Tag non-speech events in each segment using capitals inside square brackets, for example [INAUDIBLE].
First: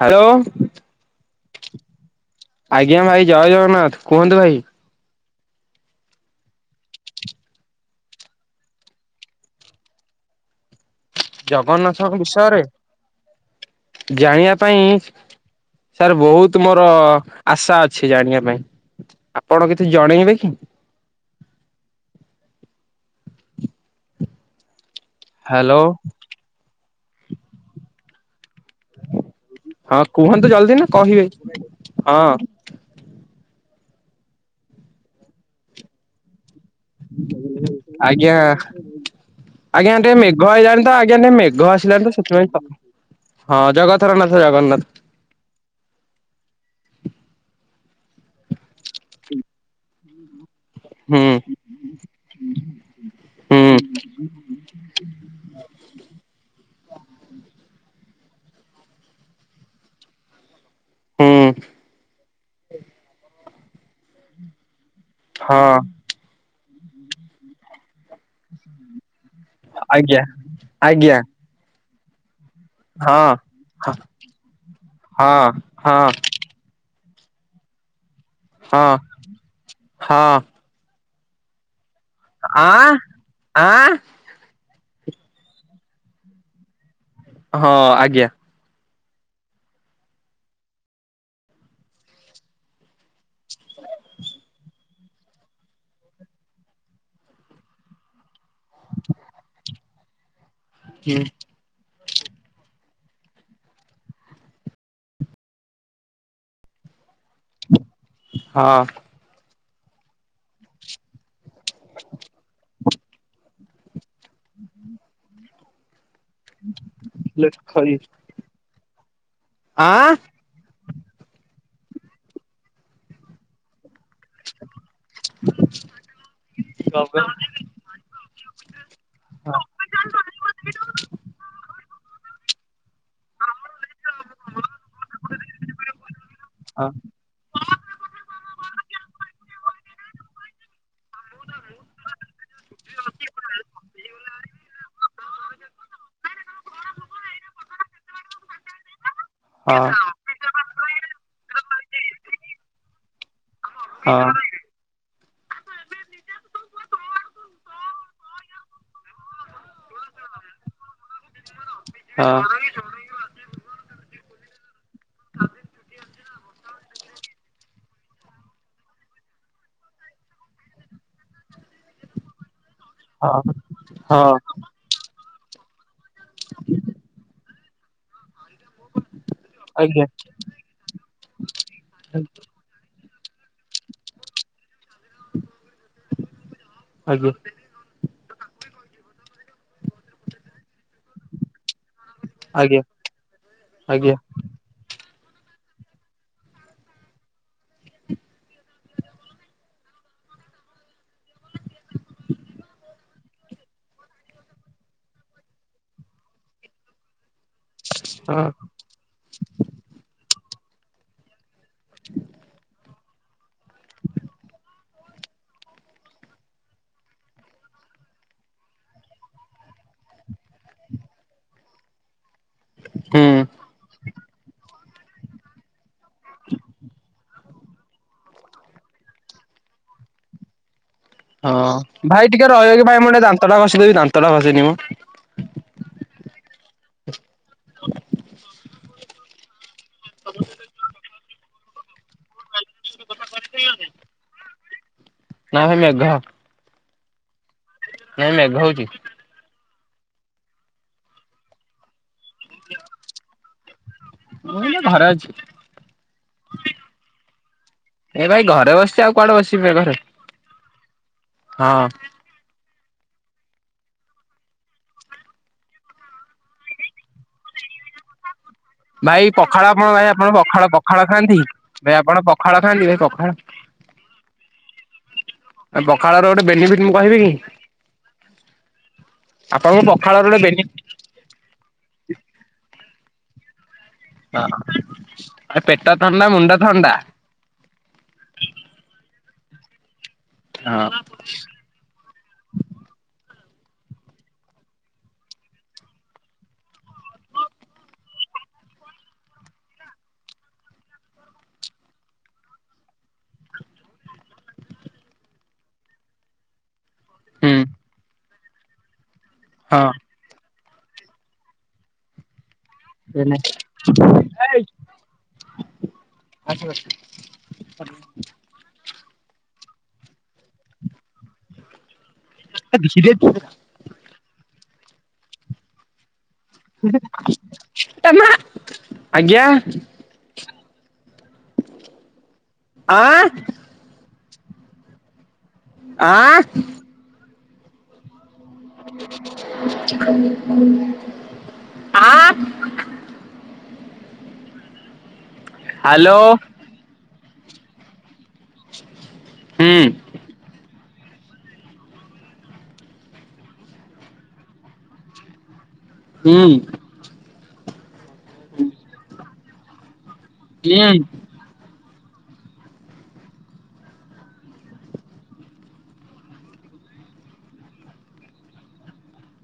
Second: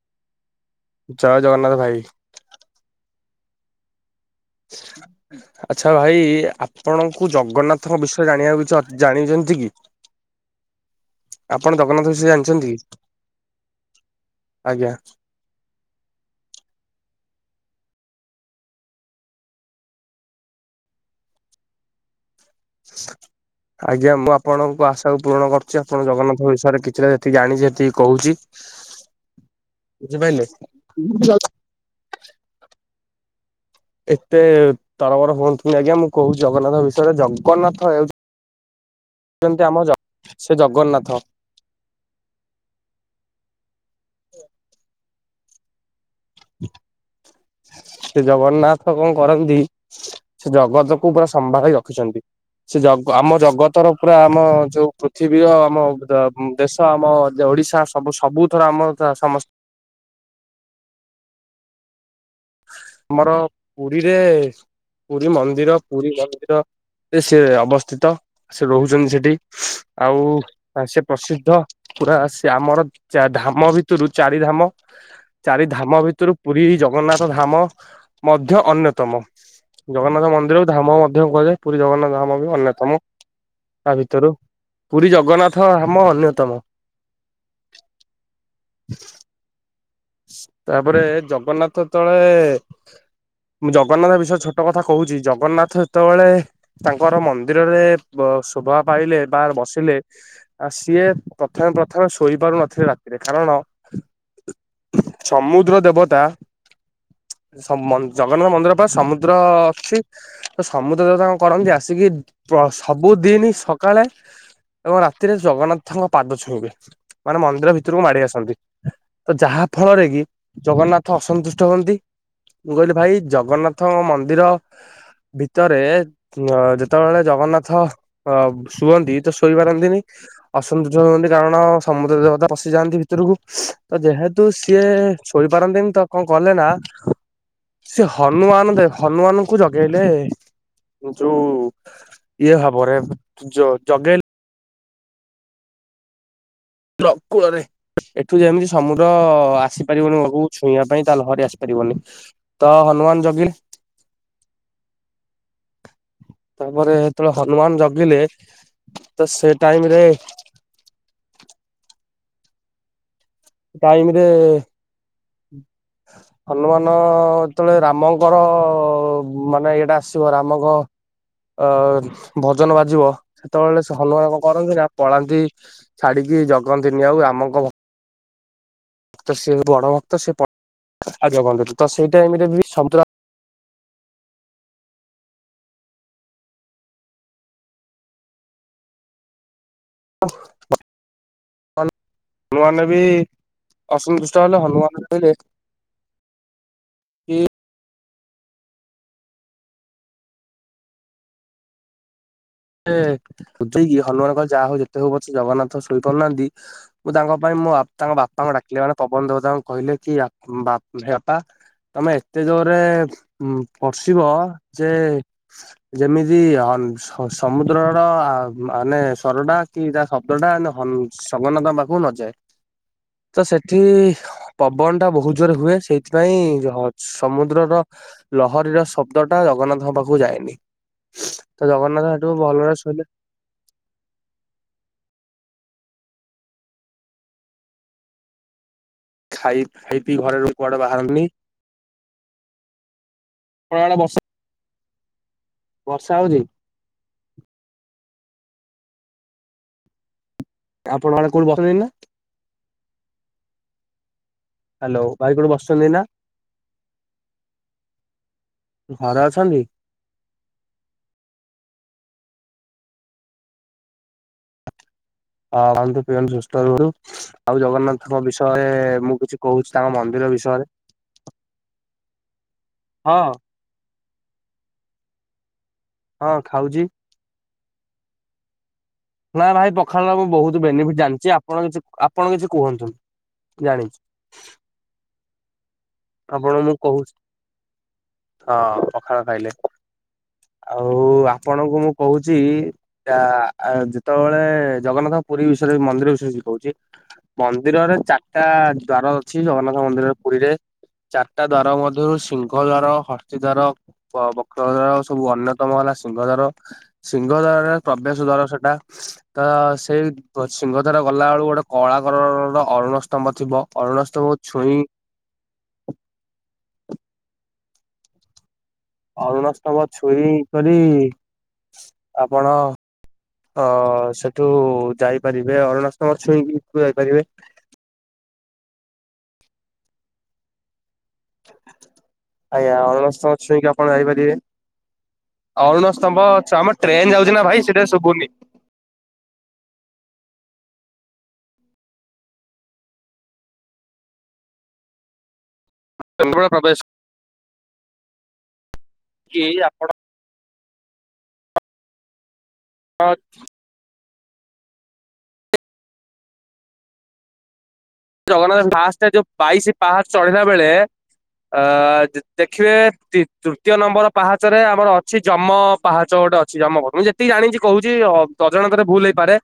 Hello. ଜୟ ଜଗନ୍ନାଥ ଭାଇ। ଆଜ୍ଞା ଭାଇ, ଜୟ ଜଗନ୍ନାଥ କୁହନ୍ତୁ ଭାଇ। ଆଚ୍ଛା ଭାଇ ଆପଣଙ୍କୁ ଜଗନ୍ନାଥଙ୍କ ବିଷୟରେ ଜାଣିବାକୁ କିଛି ଜାଣିଛନ୍ତି କି? ଆପଣ ଜଗନ୍ନାଥ ଜଗନ୍ନାଥଙ୍କ ବିଷୟରେ ଜାଣିଛନ୍ତି କି? ଜାଣିଆ ପାଇଁ ଆଜ୍ଞା ସାର୍ ବହୁତ ମୋର ଆଶା ଅଛି ଜାଣିଆ ପାଇଁ, ଆପଣ କିଛି ଜଣେଇବେ କି? ଆଜ୍ଞା ମୁଁ ଆପଣଙ୍କୁ ଆଶାକୁ ପୂରଣ ହ୍ୟାଲୋ କରୁଛି ଆପଣ ଜଗନ୍ନାଥଙ୍କ ବିଷୟରେ କିଛିଟା ଯେତିକି ଜାଣିଛି ସେତିିକି କହୁଚି। ହଁ କୁହନ୍ତୁ ଜଲଦି ନା କହିବେ ହଁ। ଏତେ ତରବର ହୁଅନ୍ତୁନି ଆଜ୍ଞା ମୁଁ କହୁଛି ଜଗନ୍ନାଥ ବିଷ ଆଜ୍ଞା। ହେଉଛନ୍ତି ଆମ ଜ ଆଜ୍ଞା ଟିକେ ମେଘ ସେ ଆଇଲାଣି ତ ଜଗନ୍ନାଥ ଆଜ୍ଞା ଟିକେ ମେଘ ଆସିଲାଣି ତ ସେଥିପାଇଁ ହଁ ଜଗଥର ନାଥ ଜଗନ୍ନାଥ। ସେ ଜଗନ୍ନାଥ କଁ କରନ୍ତି ସେ ଜଗତକୁୁ ପୁରା ହୁଁ ସମ୍ଭାଳି ରଖିଛନ୍ତି। ସେ ଜଗ ଆମ ହୁଁ ଜଗତର ପୁରା ଆମ ଯୋଉ ପୃଥିବୀର ଆମ ଦେଶ, ଆମ ଓଡ଼ିଶା ସବୁ ସବୁଥର ଆମର ସମ ହୁଁ। ଆମର ପୁରୀରେ ପୁରୀ ମନ୍ଦିର, ହଁ ପୁରୀ ମନ୍ଦିର ସେ ଅବସ୍ଥିତ, ସେ ରହୁଛନ୍ତି ସେଠି ଆଉ ଆଜ୍ଞା ସେ ଆଜ୍ଞା ପ୍ରସିଦ୍ଧ ପୁରା ସେ ଆମର ଚା ହଁ ଧାମ ଭିତୁରୁ ଚାରି ଧାମ, ହଁ ଚାରି ହଁ ଧାମ ଭିତୁରୁ ପୁରୀ ଜଗନ୍ନାଥ ଧାମ ମଧ୍ୟ ହଁ ଅନ୍ୟତମ, ଜଗନ୍ନାଥ ହଁ ମନ୍ଦିର ଧାମ ମଧ୍ୟ କୁହାଯାଏ, ପୁରୀ ଜଗନ୍ନାଥ ଧାମ ବି ଆଁ ଅନ୍ୟତମ ଆଁ ତା ଭିତରୁ। ପୁରୀ ଜଗନ୍ନାଥ ଧାମ ଅନ୍ୟତମ। ହଁ ଆଜ୍ଞା। ତାପରେ ଜଗନ୍ନାଥ ତଳେ ମୁଁ ଜଗନ୍ନାଥ ବିଷୟରେ ଛୋଟ କଥା କହୁଚି ଜଗନ୍ନାଥ ଯେତେବେଳେ ତାଙ୍କର ମନ୍ଦିରରେ ଶୋଭା ପାଇଲେ ବା ବସିଲେ। ଆ ସିଏ ପ୍ରଥମେ ପ୍ରଥମେ ଶୋଇ ପାରୁନଥିଲେ ରାତିରେ, କାରଣ ସମୁଦ୍ର ଦେବତା ଜଗନ୍ନାଥ ମନ୍ଦିର ହଁ ପା ସମୁଦ୍ର। ସମୁଦ୍ର ଅଛି ତ ସମୁଦ୍ର ତ ତାଣ କରନ୍ତି ଆସିକି ସବୁଦିନି। ସକାଳେ ଏବଂ ରାତିରେ ଜଗନ୍ନାଥ। ତାଙ୍କ ପାଦ ଛୁଇଁବେ ମାନେ ମନ୍ଦିର ଭିତରକୁ ମାଡି ଆସନ୍ତି ତ ଯାହା ଫଳରେ କି ଜଗନ୍ନାଥ ଅସନ୍ତୁଷ୍ଟ ହୁଅନ୍ତି ମୁଁ କହିଲି ଭାଇ ଜଗନ୍ନାଥ ପ୍ରଥମ ମନ୍ଦିର ଭିତରେ ଯେତେବେଳେ ଜଗନ୍ନାଥ ଥ ଅ ଶୁଅନ୍ତି ତ ଶୋଇପାରନ୍ତିନି। ଅସନ୍ତୁଷ୍ଟ ହୁଅନ୍ତି କାରଣ ସମୁଦ୍ର ଦେବତା ବସିଯାଆନ୍ତି ଭିତରକୁ ତ ଯେହେତୁ କିନ୍ତୁ ସିଏ ଇ ପାରନ୍ତିନି ତ କଣ କଲେ ନା ସେ ହନୁମାନ ଦେ ହନୁମାନଙ୍କୁ ଜଗେଇଲେ ଯୋଉ ଇଏ ଭାବରେ ଜଗେଇଲେ। ପ୍ରକୂଳରେ ଏଠୁ ଯେମିତି ସମୁଦ୍ର ଆସିପାରିବନି ଲୋକ ଛୁଇଁବା ପାଇଁ ତା ଲହରି ଆସିପାରିବନି ତ ହନୁମାନ ଯଗେଇଲେ। ହଁ। ତାପରେ ଯେତେବେଳେ ହନୁମାନ ଜଗିଲେ ତ ସେ ଟାଇମ ରେ ହଁ। ଟାଇମରେ ହନୁମାନ ଯେତେବେଳେ ରାମଙ୍କର ମାନେ ଏଇଟା ଆସିବ ରାମଙ୍କ ଅ ଭଜନ ବାଜିବ ସେତେବେଳେ ସେ ହନୁମାନ କଣ କରନ୍ତି ନା ପଳାନ୍ତି ଛାଡିକି ଜଗନ୍ତିନି ଆଉ ରାମଙ୍କ ତ ସିଏ ବଡ ଭକ୍ତ ସେ ତ ସେଇଟା ଏମିତି ସନ୍ତୁଳ ଆଜ୍ଞା। ଆଜ୍ଞା ହନୁମାନ ବି ଆଜ୍ଞା ଅସନ୍ତୁଷ୍ଟ ଚ ହେଲେ ହନୁମାନ କହିଲେ କି ବୁଝେଇକି ହନୁମାନଙ୍କ ଯାହା ହଉ ଯେତେ ହଉ ବ ଜଗନ୍ନାଥ ଶୋଇ ପାରୁନାହାନ୍ତି। ମୁଁ ତାଙ୍କ ପାଇଁ ମୁଁ ତାଙ୍କ ହଁ ବାପାଙ୍କୁ ଡାକିଲେ ମାନେ ପବନ ଦେବତାଙ୍କୁ କହିଲେ କି ହେ ବାପା ତମେ ଏତେ ଜୋରରେ ପର୍ସିବ ଯେ ଯେମିତି ସମୁଦ୍ରର ମାନେ ସରଟା କି ତା ଶବ୍ଦଟା ଶବନ ତମ ପାଖକୁ ନଯାଏ ହୁଁ ତ ସେଠି ପବନ ଟା ବହୁତ ଜୋରେ ହୁଏ ସେଇଥିପାଇଁ ସମୁଦ୍ରର ଲହରୀର ଶବ୍ଦ ଟା ଜଗନ୍ନାଥଙ୍କ ପାଖକୁ ଯାଏନି ତ ହଁ ଜଗନ୍ନାଥ ଭାଇ ସେଠୁ ଟିକେ ଭଲରେ ରହିବେ କି ଭାଇ ଶୋଇଲେ ମୁଁ ଦାନ୍ତଟା ଘସିଦେବ ଦାନ୍ତର ଘସିନି ମ। ଖାଇ ଖାଇ ପିଇ ଘରେ ର କୁଆଡେ ବାହାରନି ଆପଣଙ୍କ ଆଡେ ନା ଭାଇ ମେଘ। ବର୍ଷା ହଉଛି ନାଇଁ ମେଘ ହଉଛି। ଆପଣ ମାନେ କଉଠି [UNINTELLIGIBLE] ମୁଁ ଏଇନା ହାଲୋ ଘରେ ଅଛି ଭାଇ କୋଉଠି ବସିଛନ୍ତି ଏଇନା? ଏ ଭାଇ ଘରେ ବସିଛି ଆଉ କୁଆଡେ ବସିବ ଘରେ ହଁ। ହଁ ଖାଆନ୍ତୁ ପିଅନ୍ତୁ ସୁସ୍ଥ ରହୁ ଆଉ ଜଗନ୍ନାଥଙ୍କ ବିଷୟରେ ମୁଁ ଭାଇ କିଛି କହୁଛି ପଖାଳ ଆପଣ ତାଙ୍କ ଭାଇ ଆପଣ ମନ୍ଦିର ବିଷୟରେ। ପଖାଳ ପଖାଳ ଖାଆନ୍ତି ଭାଇ ଆପଣ ପଖାଳ ଖାଆନ୍ତି ଭାଇ ହଁ ପଖାଳ ପଖାଳ ର ହଁ ଗୋଟେ ଖାଉଛି ବେନିଫିଟ ମୁଁ କହିବି କି? ନା ଭାଇ ଆପଣଙ୍କୁ ପଖାଳ ପଖାଳର ମୁଁ ଗୋଟେ ବହୁତ ବେନିଫିଟ ଜାଣିଛି ଆପଣ କିଛି ଆପଣ କିଛି କୁହନ୍ତୁନି ଜାଣିଛି। ହଁ। ଆ ପେଟା ତମ ଆପଣ ମୁଁ କହୁଛି ହଁ ପଖାଳ ଖାଇଲେ। ଆଉ ଆପଣଙ୍କୁ ମୁଁ କହୁଛି ଯେତେବେଳେ ଜଗନ୍ନାଥ ପୁରୀ ବିଷୟରେ ମନ୍ଦିର ବିଷୟରେ ଶିଖଉଛି ମନ୍ଦିରରେ ଚାରିଟା ଦ୍ଵାର ଅଛି ଜଗନ୍ନାଥ ମନ୍ଦିର ପୁରୀରେ। ଚାରଟା ଦ୍ୱାର ମଧ୍ୟରୁ ସିଂହ ଦ୍ୱାର ହର୍ସ୍ଥି ଦ୍ଵାର ପ ବକ ଧର ସବୁ ଅନ୍ୟତମ ହେଲା ସିଂହ ଦ୍ୱାର। ସିଂହ ହୁଁ ଦ୍ୱାରରେ ପ୍ରବେଶ ଦ୍ଵାର ସେଟା ତ ହଁ। ସେଇ ସିଂହଦାର ଗଲା ବେଳକୁ ଗୋଟେ କଳାକଲରର ଅରୁଣ ସ୍ତମ୍ବ ଥିବ ଅରୁଣ ସ୍ତମ୍ବକୁ ଛୁଇଁ ଆଛି ବାସି। [INAUDIBLE] ଅରୁଣ ସ୍ତମ୍ବ ଛୁଇଁ କରି ଆପଣ ଧୀରେ ଅ ତୁ ଯାଇପାରିବେ ଅରୁଣ ସ୍ତମ୍ବ ଛୁଇ ଆଜ୍ଞା। ଆଜ୍ଞା ଅରୁଣ ଆଁ ସ୍ତମ୍ଭ ଛୁଇଁକି ଆପଣ ଯାଇପାରିବେ ଅରୁଣ ସ୍ତମ୍ବ ଆଁ ଛା ଟ୍ରେନ ଯାଉଚି ନା ଭାଇ ସେଟା ଶୁଭୁନି। ଆ ହାଲୋ। କେନ୍ଦ୍ରାପଡ଼ା ପ୍ରବେଶ କେ ଏଇ ହୁଁ ଆପଣ ହଁ। ହୁଁ। ଜଗନ୍ନାଥ ଫାଷ୍ଟ ଜଉ ବାଇଶି ପାହାଚ ଚଢ଼ିଲା ବେଳେ ହୁଁ ଅ ଜ ଦେଖିବେ ତି ତୃତୀୟ ନମ୍ବର ପାହାଚରେ ଆମର ଅଛି ଯମ ପାହାଚ ଗୋଟେ ଅଛି ଯମ କର ମୁଁ ଯେତିକି ଜାଣିଚି କହୁଚି ଅ ତତ୍ ଜଣାତରେ ଭୁଲ ହେଇପାରେ।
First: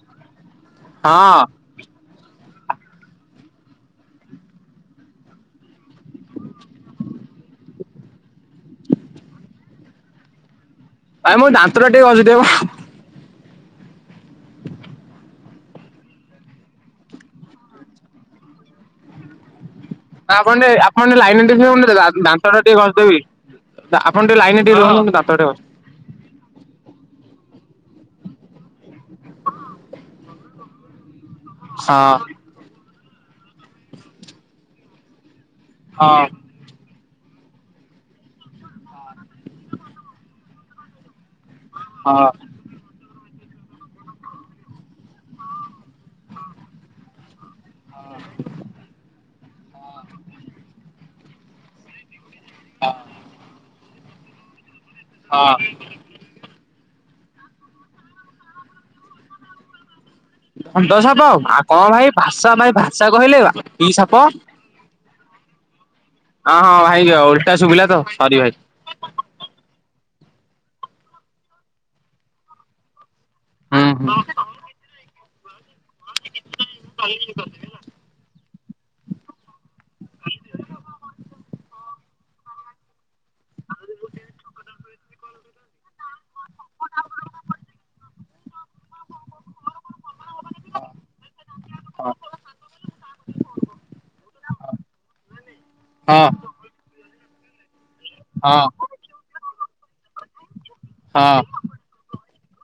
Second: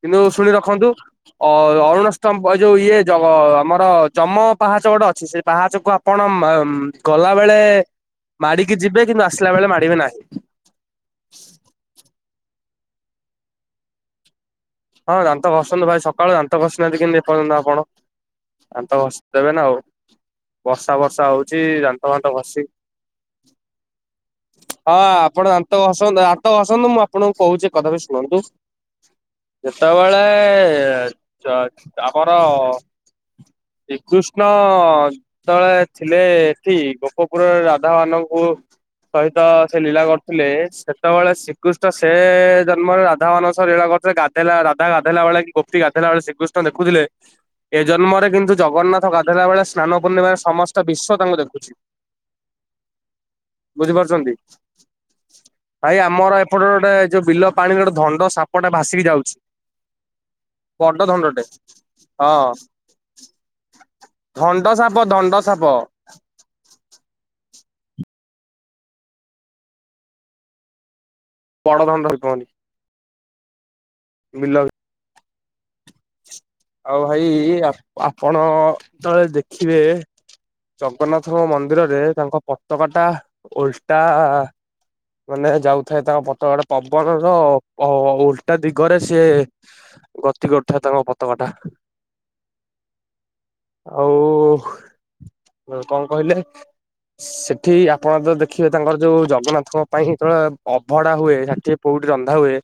କିନ୍ତୁ ଶୁଣି ରଖନ୍ତୁ ହଁ ଅ ଅରୁଣାସ୍ତମ୍ବ ହେ ଯୋଉ ଇଏ ଯ ଆମର ଯମ ପାହାଚ ଗୋଟେ ଅଛି ସେ ପାହାଚକୁ ଆପଣ ମ ଗଲା ବେଳେ ମାଡିକି ଯିବେ କିନ୍ତୁ ଆସିଲା ବେଳେ ମାଡ଼ିବେ ନାହିଁ। ଭାଇ ମୁଁ ଦାନ୍ତ ଟା ଟିକେ ଘଷି ଦିଏ ମ। ହଁ ଦାନ୍ତ ଘସନ୍ତୁ ଭାଇ ସକାଳୁ ଦାନ୍ତ ଘସିନାହାନ୍ତି କେମିତି ଏ ପର୍ଯ୍ୟନ୍ତ ଆପଣା ଦାନ୍ତ ଦେବେ ନା ଆଉ ଆପଣ ଟିକେ ବର୍ଷା ଆପଣ ଟିକେ ବର୍ଷା ଲାଇନରେ ହଉଛି ଥିବେ ମୁଁ ଟିକେ ଦା ଫାନ୍ତ ଦାନ୍ତ ଘଷି ଟା ଟିକେ ଘସିଦେବି। ତ ଆପଣ ଟିକେ ଲାଇନ ଟିକେ ରୁହନ୍ତୁ ମୁଁ ଦାନ୍ତ ଟା ହ ହସନ୍ତ ଆାତ ହସନ୍ତ ମୁଁ ଆପଣଙ୍କୁ କହୁଛି କଥା ବିି ଶୁଣନ୍ତୁ ଟିକେ। ଯେତେବେଳେ ଚ ହଁ ଆମର ଶ୍ରୀକୃଷ୍ଣ ଯେତଳେ ଥିଲେ ହଁ ଏଠି ଗୋପପୁରରେ ରାଧା ମାନଙ୍କୁ ସହିତ ସେ ଲୀଳା କରିୁଥିଲେ ସେତେବେଳେ ସେ ଶ୍ରୀକୃଷ୍ଣ ସେ ହଁ। ଜନ୍ମରେ ରାଧା ମାନଙ୍କ ସହ ଲୀଳା କରୁଥିଲେ। ଗାଧଲା ରାଧା ଗାଧେଇଲା ବେଳେ କି ଗୋପି ଗାଧେଇଲା ବେଳେ ଶ୍ରୀକୃଷ୍ଣ ଦେଖୁଥିଲେ ଏ ଜନ୍ମରେ କିନ୍ତୁ ଜଗନ୍ନାଥ ହେଲାବେଳେ ସ୍ନାନ ପୂର୍ଣ୍ଣିମାରେ ସମସ୍ତ ବିଶ୍ୱ ତାଙ୍କୁ ଦେଖୁଛି। ବୁଝିପାରୁଛନ୍ତି। ହଁ। ଭାଇ ଆମର ଏପଟରେ ଗୋଟେ ଯୋଉ ବିଲ ପାଣିରେ ଗୋଟେ ଧଣ୍ଡ ସାପଟା ଭାସିକି ଯାଉ ଧଣ୍ଡ ସାପ ଧଣ୍ଡଟେ ଆ ଙ୍କ ଭାଇ ହଁ ଭାସା ଭାଇ ଭାସା କହିଲେ କି ସାପ ଦଣ୍ଡ ସାପ ଦଣ୍ଡ ସାପ। ହଁ ହଁ ଭାଇ ଓଲଟା ଶୁଭିଲା ତ ସରି ଭାଇ। ବଡ ଧଣ୍ଡ ସାପ। ଉଁ। ମି ଆଜ [INAUDIBLE] ଆଉ ଭାଇ ଆ ଆପଣ ଥରେ ଦେଖିବେ ଜଗନ୍ନାଥଙ୍କ ମନ୍ଦିରରେ ତାଙ୍କ ପତକା ଟା ଓଲଟା ମାନେ ଯାଉଥାଏ ତାଙ୍କ ପତକାଟା ପବନର ଅ ଉଲଟା ଦିଗରେ ସିଏ ଗତି କରୁଥାଏ ତାଙ୍କ ପତକା ଟା। ହଁ। ଆଉ କଣ ହଁ କହିଲେ ସେଠି ଆପଣ ତ ହଁ ଦେଖିବେ ତାଙ୍କର ଯୋଉ ଜଗନ୍ନାଥଙ୍କ ପାଇଁ ଯେତେବେଳେ ଅବଢା ହୁଏ ହଁ ରା କୋଉଠି ରନ୍ଧା ହୁଏ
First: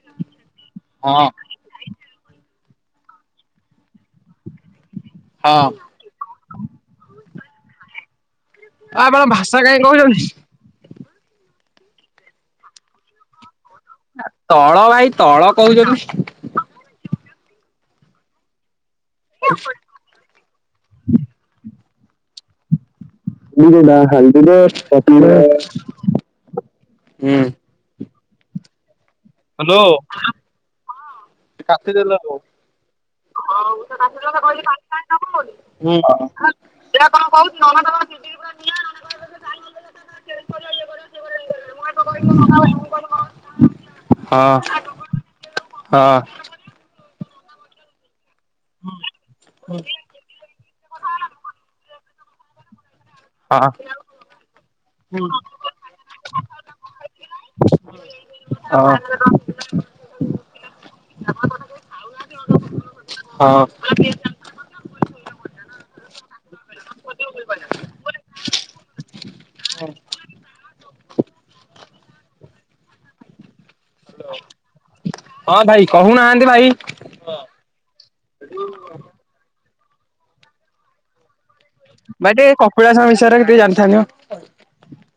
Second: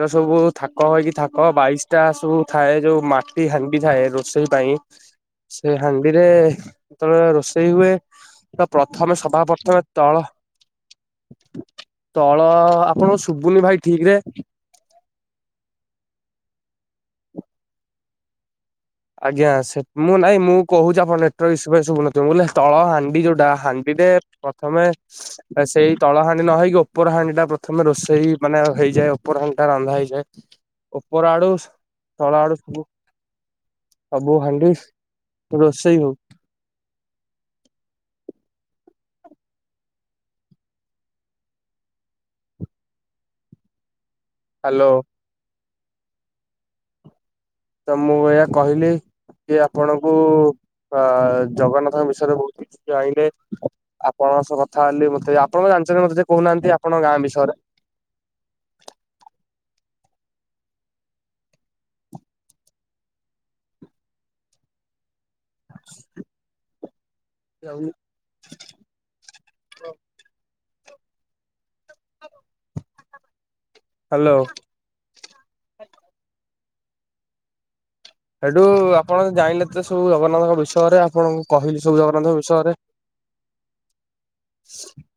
ତ ସବୁ ଥାକ ହେଇକି ହଁ ଥାକ ବାଇଶି ଟା ସବୁ ଥାଏ ଯୋଉ ମାଟି ହାଣ୍ଡି ଥାଏ ରୋଷେଇ ପାଇଁ ହଁ ସେ ହା ସେଥିରେ ରୋଷେଇ ହୁଏ ତ ପ୍ରଥମେ ଆପଣ ସଭା ଭାଷା ପ୍ରଥମେ କାହିଁ ତଳ କହୁଛନ୍ତି ତଳ ଆପଣ ଶୁଭୁନି ଭାଇ ଠିକ ରେ ତଳ ଭାଇ ତଳ କହୁଚ ଆଜ୍ଞା ସେ ମୁଁ ନାଇଁ ମୁଁ କହୁଚି ଆପଣ ନେଟ ଶୁବୁନଥିବ ବ ତଳ ହାଣ୍ଡି ଯୋଉ ହୁଁ। ହ୍ୟାଲୋ ହାଣ୍ଡିରେ ପ୍ରଥମେ ସେଇ ତଳ ହାଣ୍ଡି ନ ହେଇକି ଉପର ହାଣ୍ଡି ଟା ପ୍ର ପ୍ରଥମେ ରୋଷେଇ ମାନେ ହେଇଯାଏ ଓପର ହାଣ୍ଡିଟା ରନ୍ଧା ହେଇଯାଏ। ଉପର ଆଡୁ କାଟିଦେଲ ହୁଁ ତଳ ଆଡୁ ସବୁ ସବୁ ହାଣ୍ଡି [UNINTELLIGIBLE] ରୋଷେଇ ହଉ ହୁଁ। ସେଟା କଣ [UNINTELLIGIBLE] [UNINTELLIGIBLE] ହ୍ୟାଲୋ। ହଁ। ତ ମୁଁ ଏଇଆ କହିଲି କି ଆପଣଙ୍କୁ ଅ ଜଗନ୍ନାଥଙ୍କ ବିଷୟରେ ବୋହୁତ କିଛି ଜାଣିଲେ ଆପଣଙ୍କ ସହ କଥା ହେ ମତେ ଆପଣ ଜାଣିଚନ୍ତି ମତେ ସେଏ କହୁନାହାନ୍ତି ଆପଣଙ୍କ ଗାଁ ବିଷୟରେ [UNINTELLIGIBLE] ହଁ। ଆଉ ହ୍ୟାଲୋ। ହଁ ଭାଇ କହୁନାହାନ୍ତି କି ସେଠୁ ଆପଣ ଜାଣିଲେ ତ ସବୁ ଜଗନ୍ନାଥଙ୍କ ବିଷୟରେ ଆପଣଙ୍କୁ କହିଲି ସବୁ ଭାଇ ଜଗନ୍ନାଥଙ୍କ ଟିକେ ବିଷୟରେ। କପିଳାସ ବିଷୟରେ ଟିକେ ଜାଣିଥାନ୍ତି ମ।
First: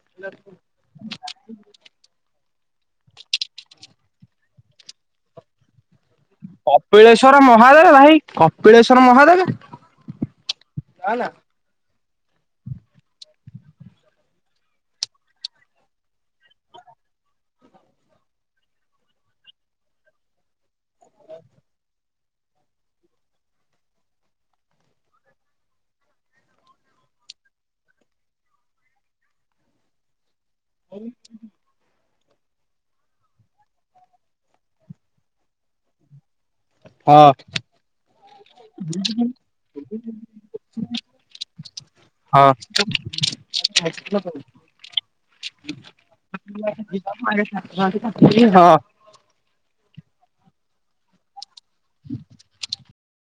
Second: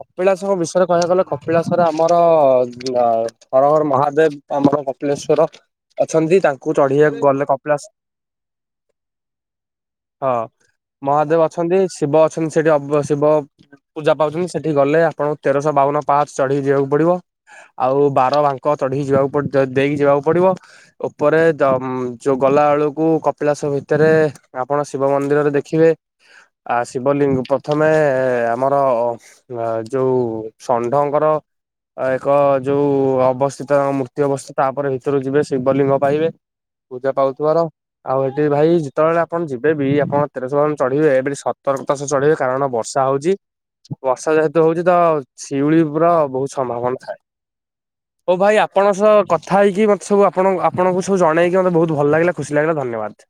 କପିଳାସଙ୍କ ବିଷୟରେ କହିବାକୁ ଗଲେ କପିଳାସରେ ଆମର ହର ଘର ମହାଦେବ ଆମର କପିଳେଶ୍ଵର ଅଛନ୍ତି ତାଙ୍କୁ ଚଢିବାକୁ ଗଲେ ଏ କପିଳାସ ଭାଇ କପିଳେଶ୍ଵର ହଁ ମହାଦେବ ମହାଦେବ ଅଛନ୍ତି ଶିବ ଅଛନ୍ତି ସେଠି ଅବ ଶିବ ପୂଜା ପାଉଛନ୍ତି ସେଠି ଗଲେ ଆପଣଙ୍କୁ ତେରଶହ ବାଉନ ପାଞ୍ଚ ଚଢ଼େଇି ଯିବାକୁ ପଡିବ। ଆଉ ବାର ବାଙ୍କ ଚଢିକି ଯିବାକୁ ପଡ ଦେଇକି ଯିବାକୁ ପଡିବ ଉପରେ ଜ ଯୋଉ ଗଲା ବେଳୁକୁ କପିଳାସ ଭିତରେ ଆପଣ ଶିବ ମନ୍ଦିରରେ ଦେଖିବେ। ଆ ଶିବଲିଙ୍ଗ ପ୍ରଥମେ ଆମର ଯୋଉ ଷଣ୍ଢଙ୍କର ଏକ ଯୋଉ ଅବସ୍ଥିତ ମୂର୍ତ୍ତି ଅବସ୍ଥିତ ତାପରେ ଭିତରୁ ଯିବେ ଶିବଲିଙ୍ଗ ପାଇବେ। ପୂଜା ହଁ ପାଉଥିବାର ଆଉ ସେଠି ଭାଇ ଯେତେବେଳେ ଆପଣ ଯିବେ ବିି ଆପଣ ତେରଣ ଚଢିବେ ସ ତର୍କ ଚାଷ ହଁ। ଚଢ଼ିବେକାରଣ ବର୍ଷା ହୋଉଚି। ବର୍ଷା ଯେହେତୁ ହୋଉଚି ତ ଶିଉଳି ପୁର ବୋହୁତ ସମ୍ଭାବନା ଥାଏ। ଓ ଭାଇ ହଁ। ଆପଣଙ୍କ ସହ କ ଥାଇକି ମତେ ସବୁ ଆପଣ ଆପଣଙ୍କୁ ସବୁ ଜଣାଇକି ମୋତେ ବୋହୁତ ଭଲ ଲାଗିଲା ଖୁସି ଲିଲ ଧନ୍ୟବାଦ।